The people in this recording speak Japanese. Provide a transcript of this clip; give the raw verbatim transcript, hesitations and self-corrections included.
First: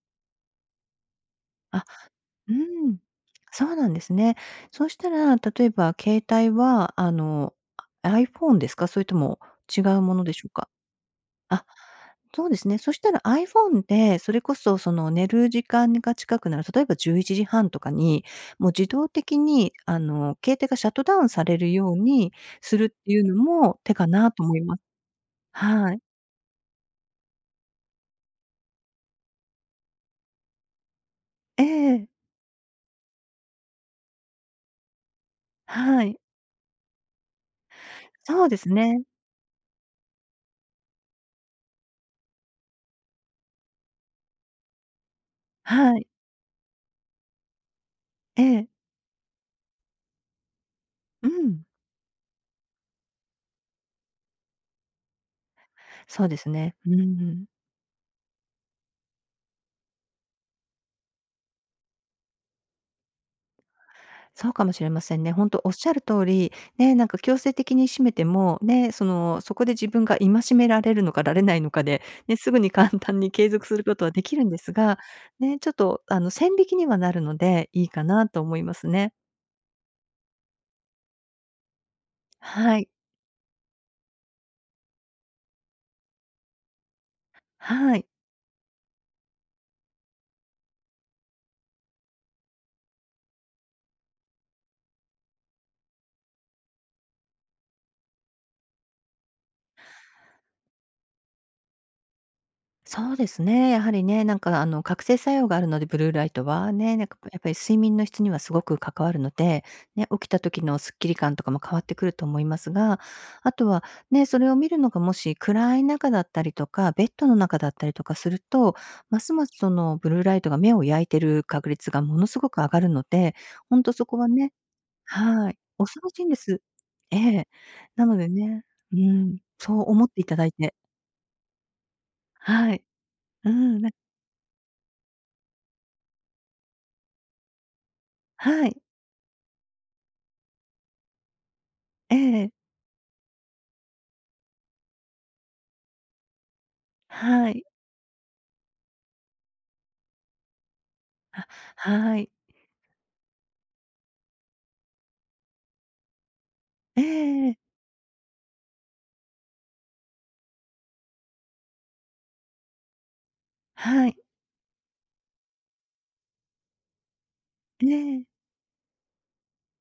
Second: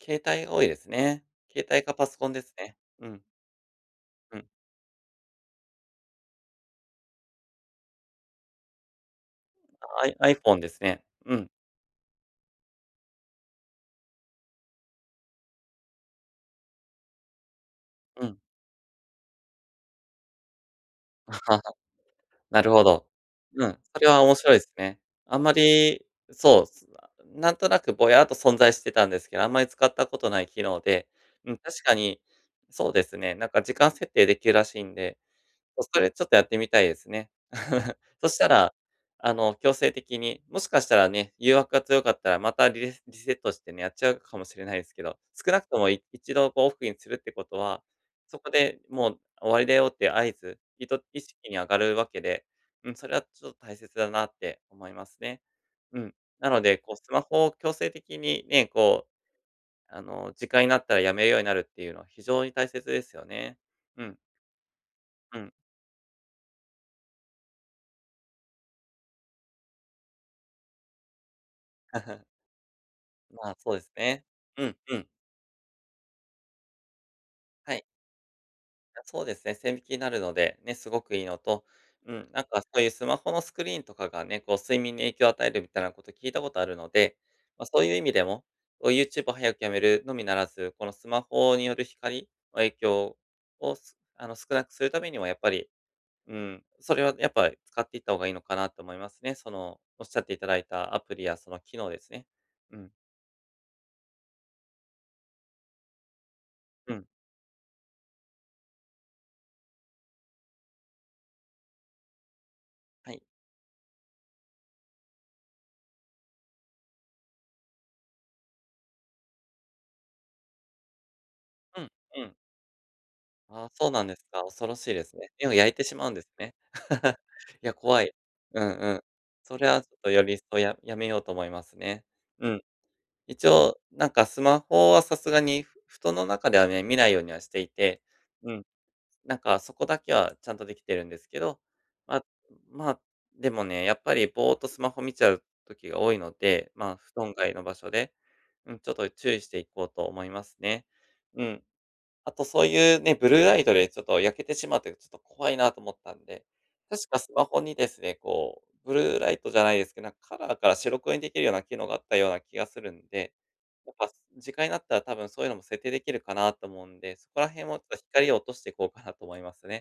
携帯が多いですね。携帯あ、か、パソコンでうすーね、ん。うん。そうなんですうね。ん。そしたら、例えば、携帯は、あの、あ、iPhone ですか？それとも違う i ものでしょう iPhone でか？すね。うん。あ、そうですね。そしたら、iPhone で、それこそ、その寝る時間にが近くなる、例えば、じゅういちじはんとかうに、ん。もう自動的に、あの、携帯がシャットダウンされる ようになるすほるっど。ていうのうん、も手そかれはな？面と白思いいすまね。あんまはい。り、そう、す なんとなく、ぼやっと存在してたんですけど、あんまり使った事ない機能で、うん。え確かえ。に、そうですね。なんか、時間設定出来らしんで、どそはれい。ちょっとやってみたいですね。そしそたうですら、ね。あの、強制的に、もしかしたらね、誘惑が強かったら、またリレリセットしてね、やっちゃうかもしれないですけど。少なくとも、はいい。一度、こう、オフにするって事は、そえこえ。でもう終わりだよっていう合図、いと意う識にん。上がるわけで、うん、それは、ちょっと大切だなって思いますね。うん。そうですなのね。で、うこう、んスうマん。ホを強制的にね、こう、あの、時間になったら、辞めるようになるっていうのは非常に大切ですよね。うん。そうかもしれませんね。うほんん。とおっしゃる通り、ね。なんか強制的に閉めても、ね。その、そこで自分が戒められるのかられないのかで、ね。すぐに簡単に継まあ、続そうすでるす事は出ね。来るんでうすんうが、ん。ね、ちょっと、あの、線引きにはなるので、はい。いいかなと思いますあ、ね。そうですね、線引きになるので、ね、凄くいいのと、うん。なんか、そはういい。うスマホのスクリーンとかがね。こう、睡眠に影響を与えるみたいな事、聞いた事あるので、まあ、そういうは意い。味でも、こう、YouTube を早く止めるのみならず、このスマホによる光の影響をすあの、少なくする為には、やっぱり、うーん、それは、やっぱ使っていった方がいいのかな？と思いますね。その、おっしゃって頂いた、アプリやその機能ですね。うん。そうですね、やはりね。なんか、あの、覚醒作用があるので、ブルーライトは、うね。なん。んか、やっぱり睡眠の質には凄く関わるので、ね。起きた時のすっきり感とかも変わってくると思いますが、はい。あとは、ね、それを見るのが、もし、暗い中だったりとか、ベッドの中だったりとかすると、ますます、そのブルーライトが目を焼いてる確うん、率が、もうのん。凄く上がるので、ああ、ほんそうとなそんでこすはか。ね恐ろしいですね。目はをい。焼いてし恐まうろんしでいすんでね。す。え え。いや、怖ない。のでうね、んううん。ん。それそはちうょっ思と、ってよび一頂い層て。ややめようと思いますね。うん。はい。一う応、ん、なんなんかスマホは、さすがにふ布団の中ではね、見ないようにはしていて、うん。はい。なんか、そこだけはちゃんと出来てるんですけど、えま、え。まあ、でもね。やっぱり、ぼーっと、スマホ見ちゃう時が多いので、まあ、布団は外のい。場所で、うん、ちょっと注意していこうと思いますね。うあ、ん。はい。あと、そういうね、ブルーライトで、ちょっと焼けてしまって、ちょっと怖いなと思ったんで、え確かスマえええ。ホにですね、こう、ブルーライトじゃないですけど、なんか、カラーから白黒に出来るような機能があったような気がするんで、やっはぱい。時間になったら、多分、そういうのも設定出来るかなと思うんで、そこら辺を、えとえ。光を落としていこうかなと思いますね。